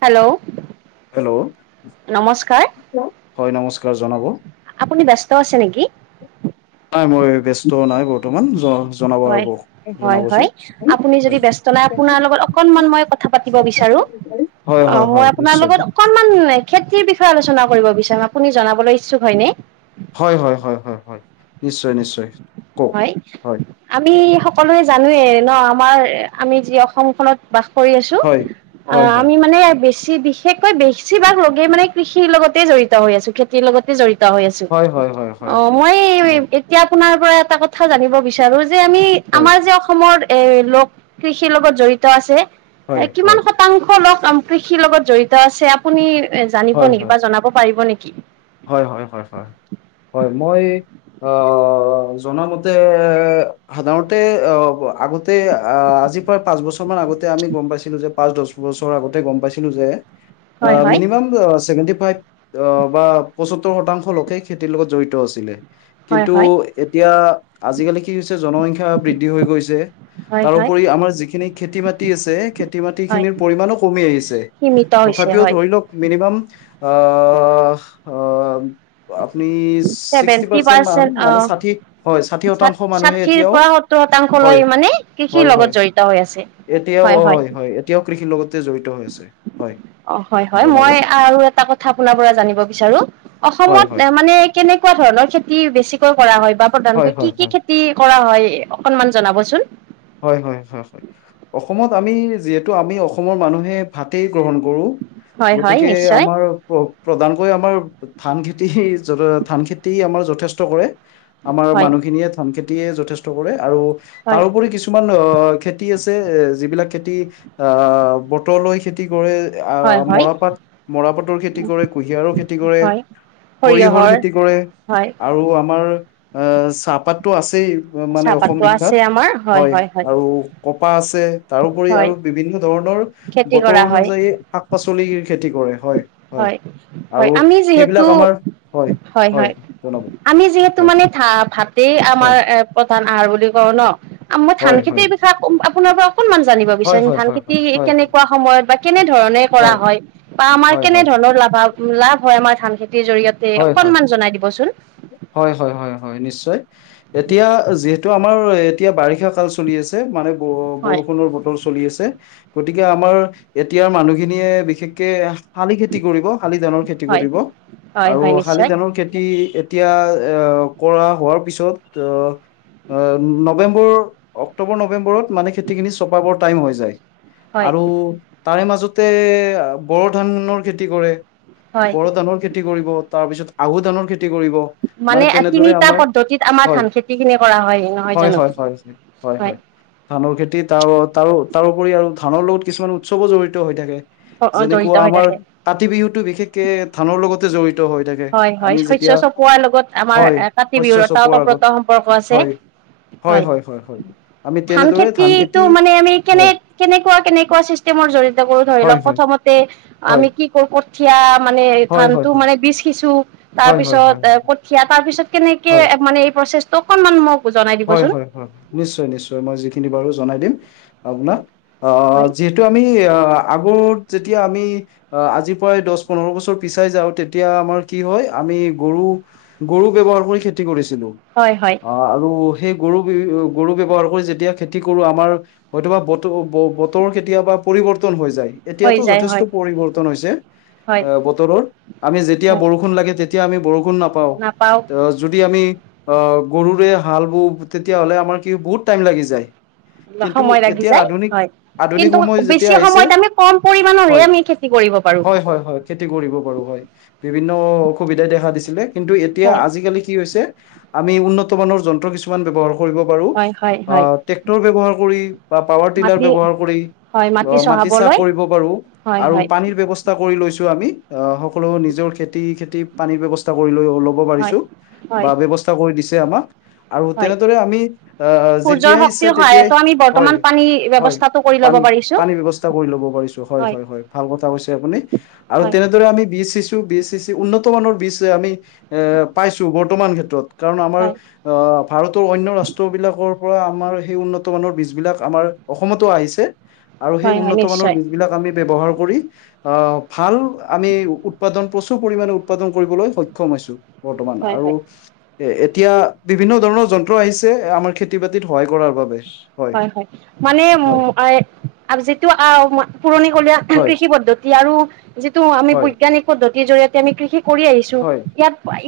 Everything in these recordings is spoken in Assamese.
হেল্ল'। হেল্ল', নমস্কাৰ হয়, নমস্কাৰ জনাব। আপুনি, ব্যস্ত আছে নেকি? নাই, মই ব্যস্ত নাই বৰ্তমান। জনাব হয়, আৰু হয়, হয়, জনাবচোন আপুনি যদি হয় ব্যস্ত নাই, আপোনাৰ লগত অকনমান মই ক কথা পাতিব বিচাৰোঁ, হয় অ', হয় মই হয় আপোনাৰ নিশ্চয় লগত অকনমান খেতিৰ বিষয়ে আলোচনা কৰিব বিচাৰোঁ, আপুনি জনাবলৈ ইচ্ছুক হয়নে? হয়, হয়, হয়, হয়, হয়, নিশ্চয়, নিশ্চয়। কওক হয়, হয় আমি সকলোৱে জানে ন, আমাৰ আমি যি অসমখনত বাস কৰি আছোঁ, হয় হয় আহ, হয় আমি মানে বেছি বেছি বিশেষকৈ, বেছিভাগ লোকেই মানে কৃষিৰ লগতে জড়িত হৈ আছোঁ, খে খেতিৰ লগতে জড়িত হৈ আছোঁ, হয় হয় হয় হয় অ', হয় মই এই, হয় এতিয়া আপোনাৰ পৰা এটা কথা জানিব বিচাৰোঁ যে, আমি হয় আমাৰ যে অসমৰ এ লোক কৃষিৰ লগত জড়িত আছে, হয় এ হয় কিমান শতাংশ লোক কৃষিৰ লগত জড়িত আছে, আপুনি জানিব হয় নেকি, বা জনাব পাৰিব নেকি। হয়, হয়, হয়, হয়, মই এই অ', জনা মতে, সাধাৰণতে অ', আগতে আজি পাঁচ বছৰ মান আগতে আমি গম পাইছিলোঁ যে, পাঁচ, দহ বছৰ আগতে, গম পাইছিলোঁ যে আ, হয় হয় মিনিমাম ছেভেনটি ফাইভ বা পঁসত্তৰ শতাংশ লোকেই খেতিৰ লগত জড়িত আছিলে। হয় কিন্তু হয় এতিয়া আজিকালি কি হৈছে জনসংখ্যা বৃদ্ধি হৈ গৈছে। হয় হয় তাৰোপৰি আমাৰ যিখিনি খেতি মাটি আছে খেতি হয় মাটিখিনিৰ পৰিমমাণো কমি আহিছে। সীমিত হৈছে তথাপিও হয়। ধৰি লওক মিনিমাম আ, আ আপনি ছিক্সটি চেভেন্টি পাৰ্চেণ্ট মান পাৰ্চেন্ট অ মানে ষাঠী হয় ষাঠী শতাংশ মানুহে ষাঠিৰ এতিয়া পৰা সত্তৰ শতাংশ লৈ মানে কৃষিৰ হয় লগত জড়িত হৈ আছে। এতিয়াও অ' হয় এতিয়াও কৃষিৰ লগতে জড়িত হৈ আছে হয়। অ' হয় হয় জনাব মই আৰু এটা কথা আপোনাৰ পৰা জানিব বিচাৰো হয় হয় অসমত মানে কেনেকুৱা ধৰণৰ খেতি বেছিকৈ কৰা হয় বা প্ৰধানকৈ হয় কি হয় কি খে তি কৰা হয় অকনমান জনাবচোন। হয় হয়, হয় হয় অসমত আমি যিহেতু আমি অসমৰ মানুহে ভাতেই গ্ৰহণ কৰোঁ হয় হয় গতিকে নিশ্চয় আমাৰ প্ৰধানকৈ আমাৰ ধান খেতি ধান খেতি আমাৰ যথেষ্ট কৰে। আমাৰ হয় মানুহখিনিয়ে ধান খেতিয়ে যথেষ্ট কৰে আৰু হয় তাৰোপৰি কিছু কিছুমান অ' খেতি আছে এ, যিবিলাক খেতি আ, ব বতৰলৈ খেতি কৰে, হয় আহ, হয় মৰাপাট মৰাপাটৰ খেতি কৰে, কুঁহিয়াৰো খেতি কৰে। হয় সৰিয়হৰ খেতি কৰে হয় আৰু আমাৰ এ, চাহপাতটো আছেই। মানে অসম চাহপাতটো বিখ্যাত। আছে আমাৰ হয় হয় হয়। কপাহ আছে তাৰোপৰি হয় আৰু বিভিন্ন ধৰণৰ খেতি বতৰ কৰা হয় অনুযায়ী শাক পাচলিৰ খেতি কৰে হয়। হয় হয় আৰু আমি যিহেতু সেইবিলাক আমাৰ, হয় হয় জনাব। আমি যিহেতু হয় মানে ভা-ভাতেই আমাৰ হয় এ প্ৰধান আহাৰ বুলি কওঁ ন' মই ধান হয় খেতি হয় বি আপোনাৰ পৰা অকনমান জানিব হয় বিচাৰিম, হয় ধান হয় খেতি হয় কেনেকুৱা সময়ত বা কেনে ধৰণে কৰা হয় বা আমাৰ হয় লাভ লাভ হয় আমাৰ ধান খেতিৰ জৰিয়তে হয় হয় হয় অকনমান জনাই দিবচোন। হয় হয় হয় হয় নিশ্চয়, এতিয়া যিহেতু আমাৰ এতিয়া বাৰিষা কাল চলি আছে মানে হয় ব-বৰষুণৰ বতৰ চলি আছে। গতিকে আমাৰ এতিয়াৰ মানুহখিনিয়ে বিশেষকে শালি খেতি কৰিব, শালি ধানৰ খেতি হয় কৰিব। হয় আৰু হয় শালি নিশ্চয় ধানৰ খেতি এতিয়া এ, কৰা হোৱাৰ পিছত আহ আ, নৱেম্বৰ, অক্টোবৰ নৱেম্বৰত মানে খেতিখিনি চপাবৰ টাইম হৈ যায়। হয় আৰু তাৰে মাজতে বৰু ধানৰ খেতি কৰে। হয়। বৰু ধানৰ খেতি কৰিব তাৰ পিছত আহু ধানৰ খেতি কৰিব। মানে তেনেদৰে তিনিটা আমাৰ, পদ্ধতিত আমাৰ হয়, ধান খেতি খিনি কৰা নহয় হয় জানো হয় হয়, হয় হয়। ধানৰ খেতি তাৰ তাৰো তাৰোপৰি আৰু ধানৰ লগত কিছুমান উৎসৱো জড়িত হৈ থাকে। জড়িত যেনেকুৱা হৈ আমাৰ থাকে। কাতি বিহুতো বিশেষকে ধানৰ লগতে জড়িত হৈ থাকে। হয় হয় আমি শস্য যেতিয়া চপোৱাৰ লগত আমাৰ হয় কাতি শস্য বিহুৰ এটা চপোৱাৰ আগত ওতঃপ্ৰোত সম্পৰ্ক আছে। হয় হয় ধান খেতিটো মানে আমি কেনে হয় কেনেকুৱা কেনেকুৱা চিছ কেমৰ জৰিয়তে কৰোঁ ধৰি হয় লওক হয় প্ৰথমতে হয় আমি কি ক-কঠীয়া মানে হয় হয় ধানটো হয় মানে বি তাৰ হয় হয় পিছত হয় কঠিয়া তাৰ পিছত কেনেকে মানে এই প্ৰচেছটো অকনমান মোক জনাই হয় দিবচোন হয় হয়, নিশ্চয় নিশ্চয় মই যিখিনি পাৰোঁ জনাই দিম আপোনাক আ, হয় যি টো আমি আ, আগত যেতিয়া আমি অ'আজি পৰাই দচ, পোন্ধৰ বছৰ পিছাই যাওঁ তেতিয়া আমাৰ কি হয় আমি গৰু গৰু ব্যৱহাৰ কৰি খেতি কৰিছিলোঁ। হয়, হয়। অ' আৰু সেই গৰু [unintelligible] গৰু ব্যৱহাৰ কৰি যেতিয়া খেতি কৰো আমাৰ হয়তোবা বতৰ- বতৰ কেতিয়াবা পৰিৱৰ্তন হৈ যায়। হৈ এতিয়াতো যায় হয় যথেষ্ট পৰিৱৰ্তন হৈছে হয় অ' বতৰৰ আমি যেতিয়া হয় বৰষুণ লাগে তেত এতিয়া আমি বৰষুণ নাপাওঁ নাপাও যদি আমি অ' গৰুৰে হাল বওঁ তেতিয়া হ'লে আমাৰ কি বহুত টাইম লাগি যায় কিন্তু সময় লাগি এতিয়া যায় আধুনিক হয় আধুনিক কিন্তু সময় বেছি যেতিয়া আহিছে সময়ত আমি কম পৰিমাণৰহে হয়, আমি খেতি কৰিব পাৰো হয়, হয়, হয় খেতি কৰিব পাৰো হয় বিভিন্ন অসুবিধাই দেখা দিছিলে। কিন্তু এতিয়া হয় আজিকালি কি হৈছে আমি উন্নত মানৰ যন্ত্ৰ কিছুমান ব্যৱহাৰ কৰিব পাৰো হয় হয় হয় অ' ট্ৰেক্টৰ ব্যৱহাৰ কৰি বা পাৱাৰ টিলাৰ মাটি ব্যৱহাৰ কৰি হয় মাটি চাহ চহাবলৈ কৰিব পাৰো হয় আৰু হয় পানীৰ ব্যৱচ তা কৰি লৈছো আমি অ' সকলো নিজৰ খেতি-খেতি পানীৰ ব্যৱস্থা কৰি লৈ অলপ [unintelligible] হয় পাৰিছো হয় বা ব্যৱস্থা কৰি দিছে আমাক আৰু হয় তেনেদৰে আমি সূৰ্যৰ অ'যেতিয়াই শক্তিৰ ইচ্ছা তেতিয়াই সহায়তো আমি বৰ্তমান হয়, পানী হয় ব্যৱস্থাটো কৰি ল'ব পাৰিছো পানী-পানী ব্যৱস্থা কৰি লব পাৰিছো হয়, হয়, হয় ভাল কথা কৈছে আপুনি আৰু হয় তেনেদৰে আমি বি এ চিচ তো বি এ চে চে উন্নত মানৰ বিচ এ আমি এ পাইছো বৰ্তমান ক্ষেত্ৰত কাৰণ আমাৰ হয় অ'ভাৰতৰ অন্য ৰাষ্ট্ৰ বিলাকৰ পৰা আমাৰ সেই উন্নত মানৰ বীজবিলাক আমাৰ অসমতো আহিছে আৰু সেই হয় হয় উন্নত মানৰ নিশ্চয় বীজ বিলাক আমি ব্যৱহাৰ কৰি অ'ভাল আমি উৎপাদন প্ৰচুৰ পৰিমানে উৎপাদন কৰিবলৈ সক্ষম হৈছো বৰ্তমান হয় আৰু হয় এ এতিয়া বিভিন্ন ধৰণৰ যন্ত্ৰ আহিছে আমাৰ খেতি- বাতিত সহায় কৰাৰ বাবে। হয়, হয় মানে হয় উম, [unintelligible] যিটো আ, মই পুৰণিকলীয়া হয় কৃষি পদ্ধত তি আৰু যিটো আমি হয়, বৈজ্ঞানিক পদ্ধতিৰ জৰিয়তে আমি কৃষি কৰি আহি ছোঁ হয়,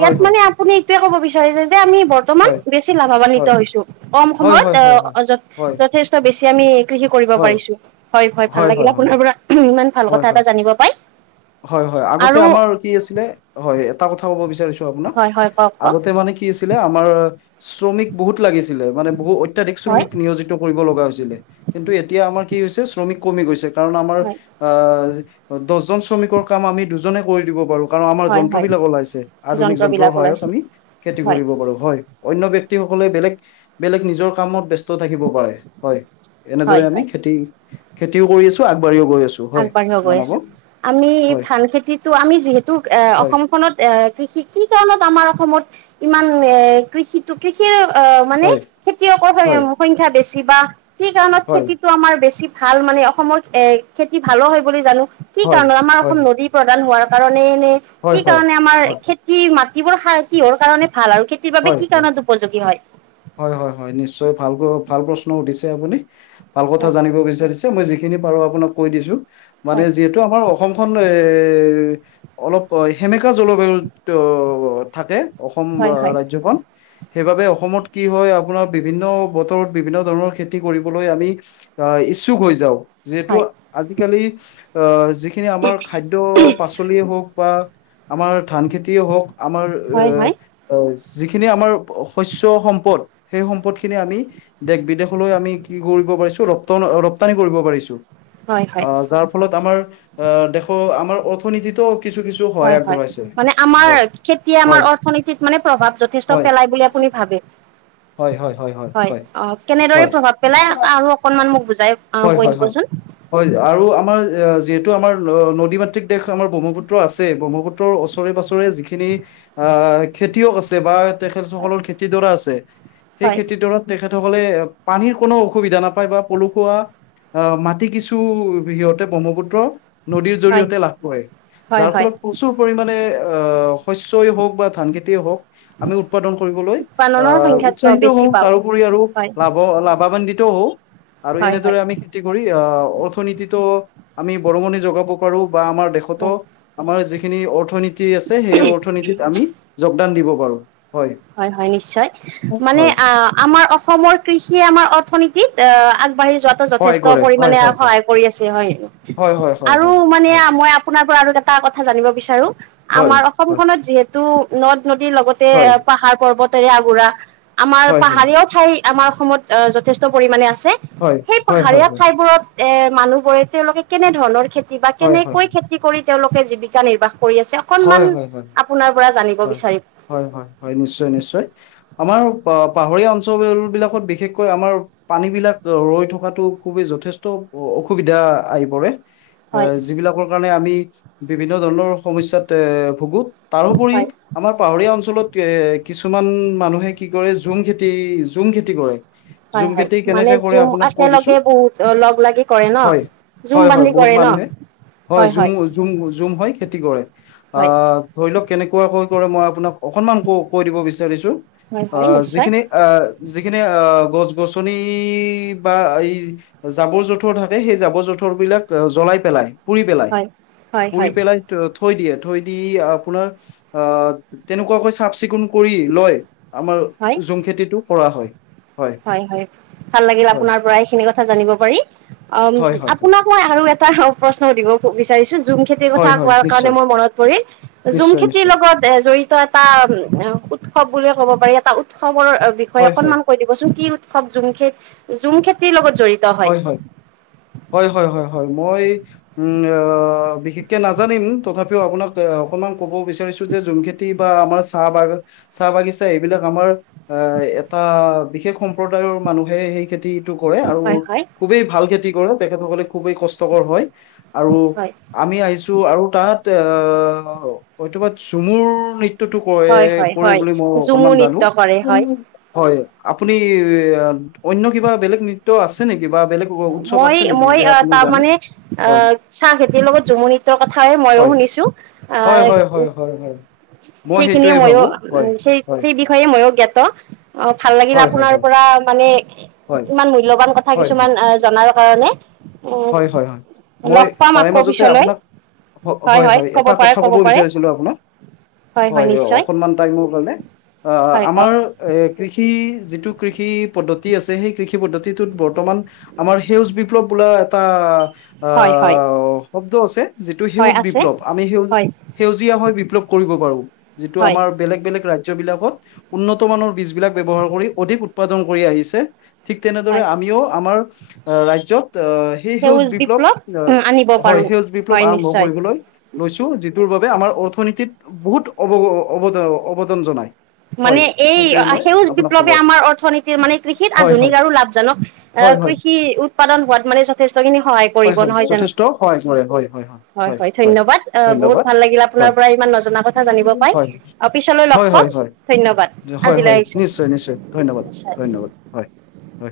হয়, হয়, হয়, মানে আপুনি এইটোয়ে ক'ব বিচাৰিছে যে আমি বৰ বৰ্তমান হয়, বেছি লাভৱান্বিত হৈছো কম হয়, সময়ত হয়, হয়, হয়। অ'যথেষ্ট বেছি আমি কৃষি কৰিব হয়, পাৰিছো হয়, হয় ভাল লাগিল পৰা ইমান ভাল হয়, কথা হয়, এটা জানিব পাই। হয়, হয় আগতে আৰু আমাৰ কি আছিল হয় এটা কথা ক' ব বিছাৰিছো আপোনাক হয় হয় কওক কওক আগতে মা মানে কি আছিলে আমাৰ শ্ৰমিক বহুত লাগিছিলে মানে বহু অত্যাধিক হয় শ্ৰমিক নিয়জিত কৰিব লগা হৈছিলে কিন্তু এতিয়া আমাৰ কি হৈছে শ্ৰমিক কমি গৈছে কাৰণ আমাৰ হয় আ যে দছজন শ্ৰমিকৰ কাম আমি দুজনে কৰি দিব পাৰো। কাৰণ আমাৰ হয় হয় যন্ত্ৰবিলাক ওলাইছে আধুনিক যন্ত্ৰৰ যন্ত্ৰবিলাক সহায়ত ওলাইছে আমি খেতি হয় কৰিব পাৰো হয়। অন্য ব্যক্তিসকলে বেলেগ, বেলেগ নিজৰ কামত ব্যস্ত থাকিব পাৰে হয়। এনেদৰে হয় আমি হয় খেতি-খেতিও কৰি আছো আগবাঢ়িও গৈ আছো। হয় আগবাঢ়িব গৈ জনাব আছো আমি হয় ধান খেতিটো আমি যিহেতু এ হয় অসমখনত এ কৃষি কি কাৰণত আমাৰ অসমত ইমান এ কৃষিত টো কৃষিৰ অ'মানে হয় খেতিয়কৰ হয় সংখ্যা বেছি বা কি কাৰণত হয় খেতিত ত'আমাৰ বেছি ভাল মানে অসমৰ এ খেতি ভালো হয় বুলি জানো কি হয় কাৰণত আমাৰ হয় হয় অসম নদী প্ৰধান হোৱাৰ কাৰণে নে হয় কি হয় কাৰণে আমাৰ হয় খেতি মাটিবোৰ সাৰ কিহৰ কাৰণে ভাল আৰু খেত খেতিৰ বাবে হয় কি হয় কাৰণত উপযোগী হয়। হয়, হয়হয় নিশ্চয় ভাল [unintelligible] ভাল প্ৰশ্ন উঠিছে আপুনি ভাল কথা হয় জানিব বিচাৰিছে ত'মই যিখিনি পাৰো আপোনাক কৈ দিছো মানে হয় যিহেতু আমাৰ অসমখন এ অলপ সেমেকা জলবায়ুত অ'থাকে অসম হয় হয় ৰাজ্যখন সেইবাবে অসমত কি হয় আপোনাৰ বিভিন্ন বতৰত বিভিন্ন ধৰণৰ খেতি কৰিবলৈ আমি অ', ইচ্ছুক হৈ যাওঁ। যিহেতু হয় আজিকালি আহ্ যিখিনি আমাৰ খাদ্য শাক-পাচলিয়ে হওঁক বা আমাৰ ধান খেতিয়ে হওঁক, আমাৰ হয় হয় এ অ', যিখিনি আমাৰ শস্য সম্পদ সেই সম্পদ খিনি আমি দেশ-বিদেশলৈ আমি কি কৰিব পাৰিছোঁ! ৰপ্ত ৰপ্তানি কৰিব পাৰিছোঁ। হয় হয় অ' যাৰ ফলত আমাৰ আহ্ দেশৰ আমাৰ অৰ্থনীতিতো কিছু কিছু সহায় হয় হয়, আগবঢ়াইছে মানে আমাৰ হয় খেতিয়ে আমাৰ হয় অৰ্থনীতি মানে প্ৰভাৱ যথেষ্ট হয় পেলাই বুলি আপুনি ভাবে! হয় হয় হয়। হয়, অ', কেনেদৰে হয় প্ৰভাৱ পেলাই আৰু অকনমান মোক বুজাই অ' হয় কৈ হয় হয় দিবচোন! হয় আৰু আমাৰ যিহেতু আমাৰ নদী মাতৃক দেশ, আমাৰ ব্ৰহ্মপুত্ৰ আছে। ব্ৰহ্মপুত্ৰ তোৰ ওচৰে-পাজৰে যিখিনি অ' খেতিয়ক আছে বা তেখেত সকলৰ খেতিডৰা আছে, সেই হয় খেতিডৰাত তেখেতসকলে পানীৰ কোনো অসুবিধা নাপায়, বা পলসুৱা মাটি কিছু‌ সিহঁতে ব্ৰহ্মপুত্ৰ নদীৰ হয় হয় জৰিয়তে লাভ কৰে, হয় যাৰ হয় ফলত প্ৰচুৰ পৰিমাণে শস্যই হওঁক বা ধান খেতিয়ে হওঁক আমি উৎপাদন কৰিবলৈ উৎপাদনৰ অ', সংখ্যাত উৎসাহিত বেছি হওঁ। পাওঁ তাৰোপৰি আৰু হয় লাভ অ', লাভান্বিতও হওঁ আৰু হয় এনেদৰে হয় আমি কৰি অ', অৰ্থনীতিটো আমি বৰঙণি জোগাব পাৰোঁ, বা আমাৰ দেশতো হয় আমাৰ যিখিনি অৰ্থনীতি আছে, সেই অৰ্থনীতিত আমি যোগদান দিব পাৰোঁ, হয়। হয় হয়, নিশ্চয়। মানে হয় অ' আমাৰ অসমৰ কৃষিয়ে আমাৰ অৰ্থনীতিত আগবাঢ়ি যোৱাত সহায় যথেষ্ট কৰে হয় পৰিমাণে হয় হয়। সহায় কৰি আছে হয়, হয় হয় হয় আৰু হয় মানে হয় মই আপোনাৰ পৰা আৰু এটা কথা জানিব বিচাৰোঁ। হয় আমাৰ অসমখনত যিহেতু নদ-নদীৰ লগতে হয় পাহাৰ-পৰ্বতেৰে আগুৰা, আমাৰ হয় হয় পাহাৰীয়াও ঠাই আমাৰ অসমত আহ্ যথেষ্ট পৰিমাণে আছে। হয় সেই হয় হয় পাহাৰীয়া ঠাইবোৰত অ' মানুহবোৰে তেওঁলোকে কেনে ধৰণৰ খেতি বা হয় হয় কেনেকৈ হয় খেতি খেতি কৰি তেওঁলোকে জীৱিকা নিৰ্বাহ কৰি আছে। অকনমান হয় হয় হয়। আপোনাৰ পৰা জানিব হয় বিচাৰিম। হয় হয় হয়, নিশ্চয় নিশ্চয়। আমাৰ পাহাৰীয়া অঞ্চল বিলাকত বিশেষকৈ আমাৰ পানী বিলাক ৰৈ থকাতো, খুবেই যথেষ্ট অসুবিধা আহি পৰে। হয় অ', যিবিলাকৰ কাৰণে আমি বিভিন্ন ধৰণৰ সমস্যাত এ ভুগো। তাৰোপৰি হয় আমাৰ পাহাৰীয়া অঞ্চলত এ কিছুমান মানুহে কি কৰে, জুম খেতি জুম খেতি কৰে। হয় জুম হয় খেতি মানে কেনেকে কৰে! জুম আপোনাক কৈ দিছোঁ, একেলগে বহুত লগ লাগি কৰে ন হয়। জুম হয় হয়, বান্ধি বহুত কৰে ন মানুহে। হয়, জুম জুম জুম হয় খেতি কৰে। হয় অ' ধৰি লওঁক কেনেকুৱাকৈ কৰে, মই আপোনাক অকনমান কৈ কৈ দিব বিচাৰিছোঁ। হয় হয় নিশ্চয় যিখিনি অ', যিখিনি আহ্ গছ-গছনি বা এই জাবৰ-জোঁথৰ থাকে, সেই জাবৰ-জোঁথৰ বিলাক জ্বলাই পেলাই। পুৰি পেলাই, হয় হয় পুৰি হয় পেলাই থৈ দিয়ে। থৈ দি আপোনাৰ অ', তেনেকুৱাকৈ চাফ-চিকুণ কৰি লৈ, আমাৰ হয় জুম খেতিটো কৰা হয়। হয় হয়, ভাল লাগিল। হয়, আপোনাৰ পৰা এইখিনি কথা জানিব পাৰি। অ', হয়, আপোনাক হয়, হয়, আপোনাক মই আৰু এটা প্ৰশ্ন সুধিব বিচাৰিছোঁ! জুম খেতিৰ কথা হয়, হয় কোৱাৰ কাৰণে নিশ্চয়, মোৰ মনত পৰিল। জুম নিশ্চয়, খেতিৰ নিশ্চয় লগত জড়িত এটা উৎসৱ বুলিয়ে ক'ব পাৰি, এটা উৎসৱৰ বিষয়ে হয়, হয়। অকনমান কৈ দিব। চোন, কি উৎসৱ জুমখেতি, জুম খেতিৰ লগত জড়িত। হয় হয়, হয় হয় হয় হয়। মই উম অ বিশেষকে নাজানিম তথাপিও আপোনাক অকনমান ক'ব বিচাৰিছো যে জুমখিত তি বা আমাৰ চাহ বাগান চাহ বাগিচা এইবিলাক আমাৰ আহ এটা বিশেষ সম্প্ৰদায়ৰ মানুহে সেই খেতি কৰে আৰু হয় হয় খুবেই ভাল খেতি কৰে তেখেতসকলে খুবেই কষ্টকৰ হয় আৰু হয় আমি আহিছো আৰু তাত অ হয়তোবা ঝুমুৰ নৃ ত্যটো কৰে হয় হয় কৰে হয় বুলি মই অকনমান ঝুমুৰ জানো। নৃত্য কৰে হয় হয় আপুনি অন্য কিবা বেলেগ নৃত্য আছে নেকি বা বেলেগ উৎসৱ মই আছে নেকি মই যে অ আপুনি তাৰ জানে মানে অ হয় চাহ খেতিৰ লগত ঝুমুৰ নৃত্যৰ কথা এ মইও হয় শুনিছো। হয় আহ হয় হয় হয় হয় মই সেইখিনিয়ে সেইটোৱে মইয়ো ভাবো হয় সেই হয় সেই বিষয়ে মইয়ো জ্ঞাত অ ভাল লাগিল হয় হয় আপোনাৰ হয় পৰা মানে হয় ইমান মূল্যবান কথা হয় কিছুমান হয় আহ জনাৰ কাৰণে। উম হয় হয় হয় মই লগ পাম তাৰে আকৌ মাজতে পিছলৈ আপোনাক হয় হয় এটা কথা ক'ব বিচাৰিছিলো আপোনাক হয় অকনমান তাইমৰ কাৰণে অ হয় কওক আমাৰ এ কৃষি যিটো কৃষি পদ্ধতি আছে সেই কৃষি পদ্ধতিটোত বৰ্তমান আমাৰ সেউজ বিপ্লৱ বোলা এটা হয় হয় আহ শব্দ আছে যিটো হয় সেউজ আছে বিপ্লৱ আমি সেউজ হয় সেউজীয়া হৈ বিপ্লৱ কৰিব পাৰো যিটো হয় আমাৰ বেলেগ বেলেগ ৰাজ্যবিলাকত উন্নত মানৰ বীজ বিলাক ব্যৱহাৰ কৰি অধিক উৎপাদন কৰি আহিছে ঠিক তেনেদৰে হয় আমিও আমাৰ ৰাজ্যত সি সেউজ বিপ্লৱ আনিব হয় পাৰো সেউজ বিপ্লৱ হয় আৰম্ভ নিশ্চয় কৰিব লৈ লৈছো যিটোৰ বাবে আমাৰ অৰ্থনীতিত বহুত অৱগ অৱদ অৱদান জনাই। মানে এই সেউজ বিপ্লৱে আমাৰ অৰ্থনীতিৰ মানে কৃষিত হয় আধুনিক হয় আৰু লাভজনক আহ হয় হয় কৃষি উৎপাদন হোৱাত মানে যথেষ্টখিনি সহায় হয় কৰিব হয় নহয় জানো যথেষ্ট সহায় কৰে হয় হয় হয় ধন্যবাদ বহুত ধন্যবাদ ভাল লাগিল আপোনাৰ হয় পৰা ইমান নজনা কথা কথা জানিব পাই হয় আৰু পিছলৈ লগ হয় পাম হয় ধন্যবাদ হয় হয় আজিলৈ হয় আহিছোঁ। নিশ্চয় নিশ্চয় ধন্যবাদ ধন্যবাদ হয় হয়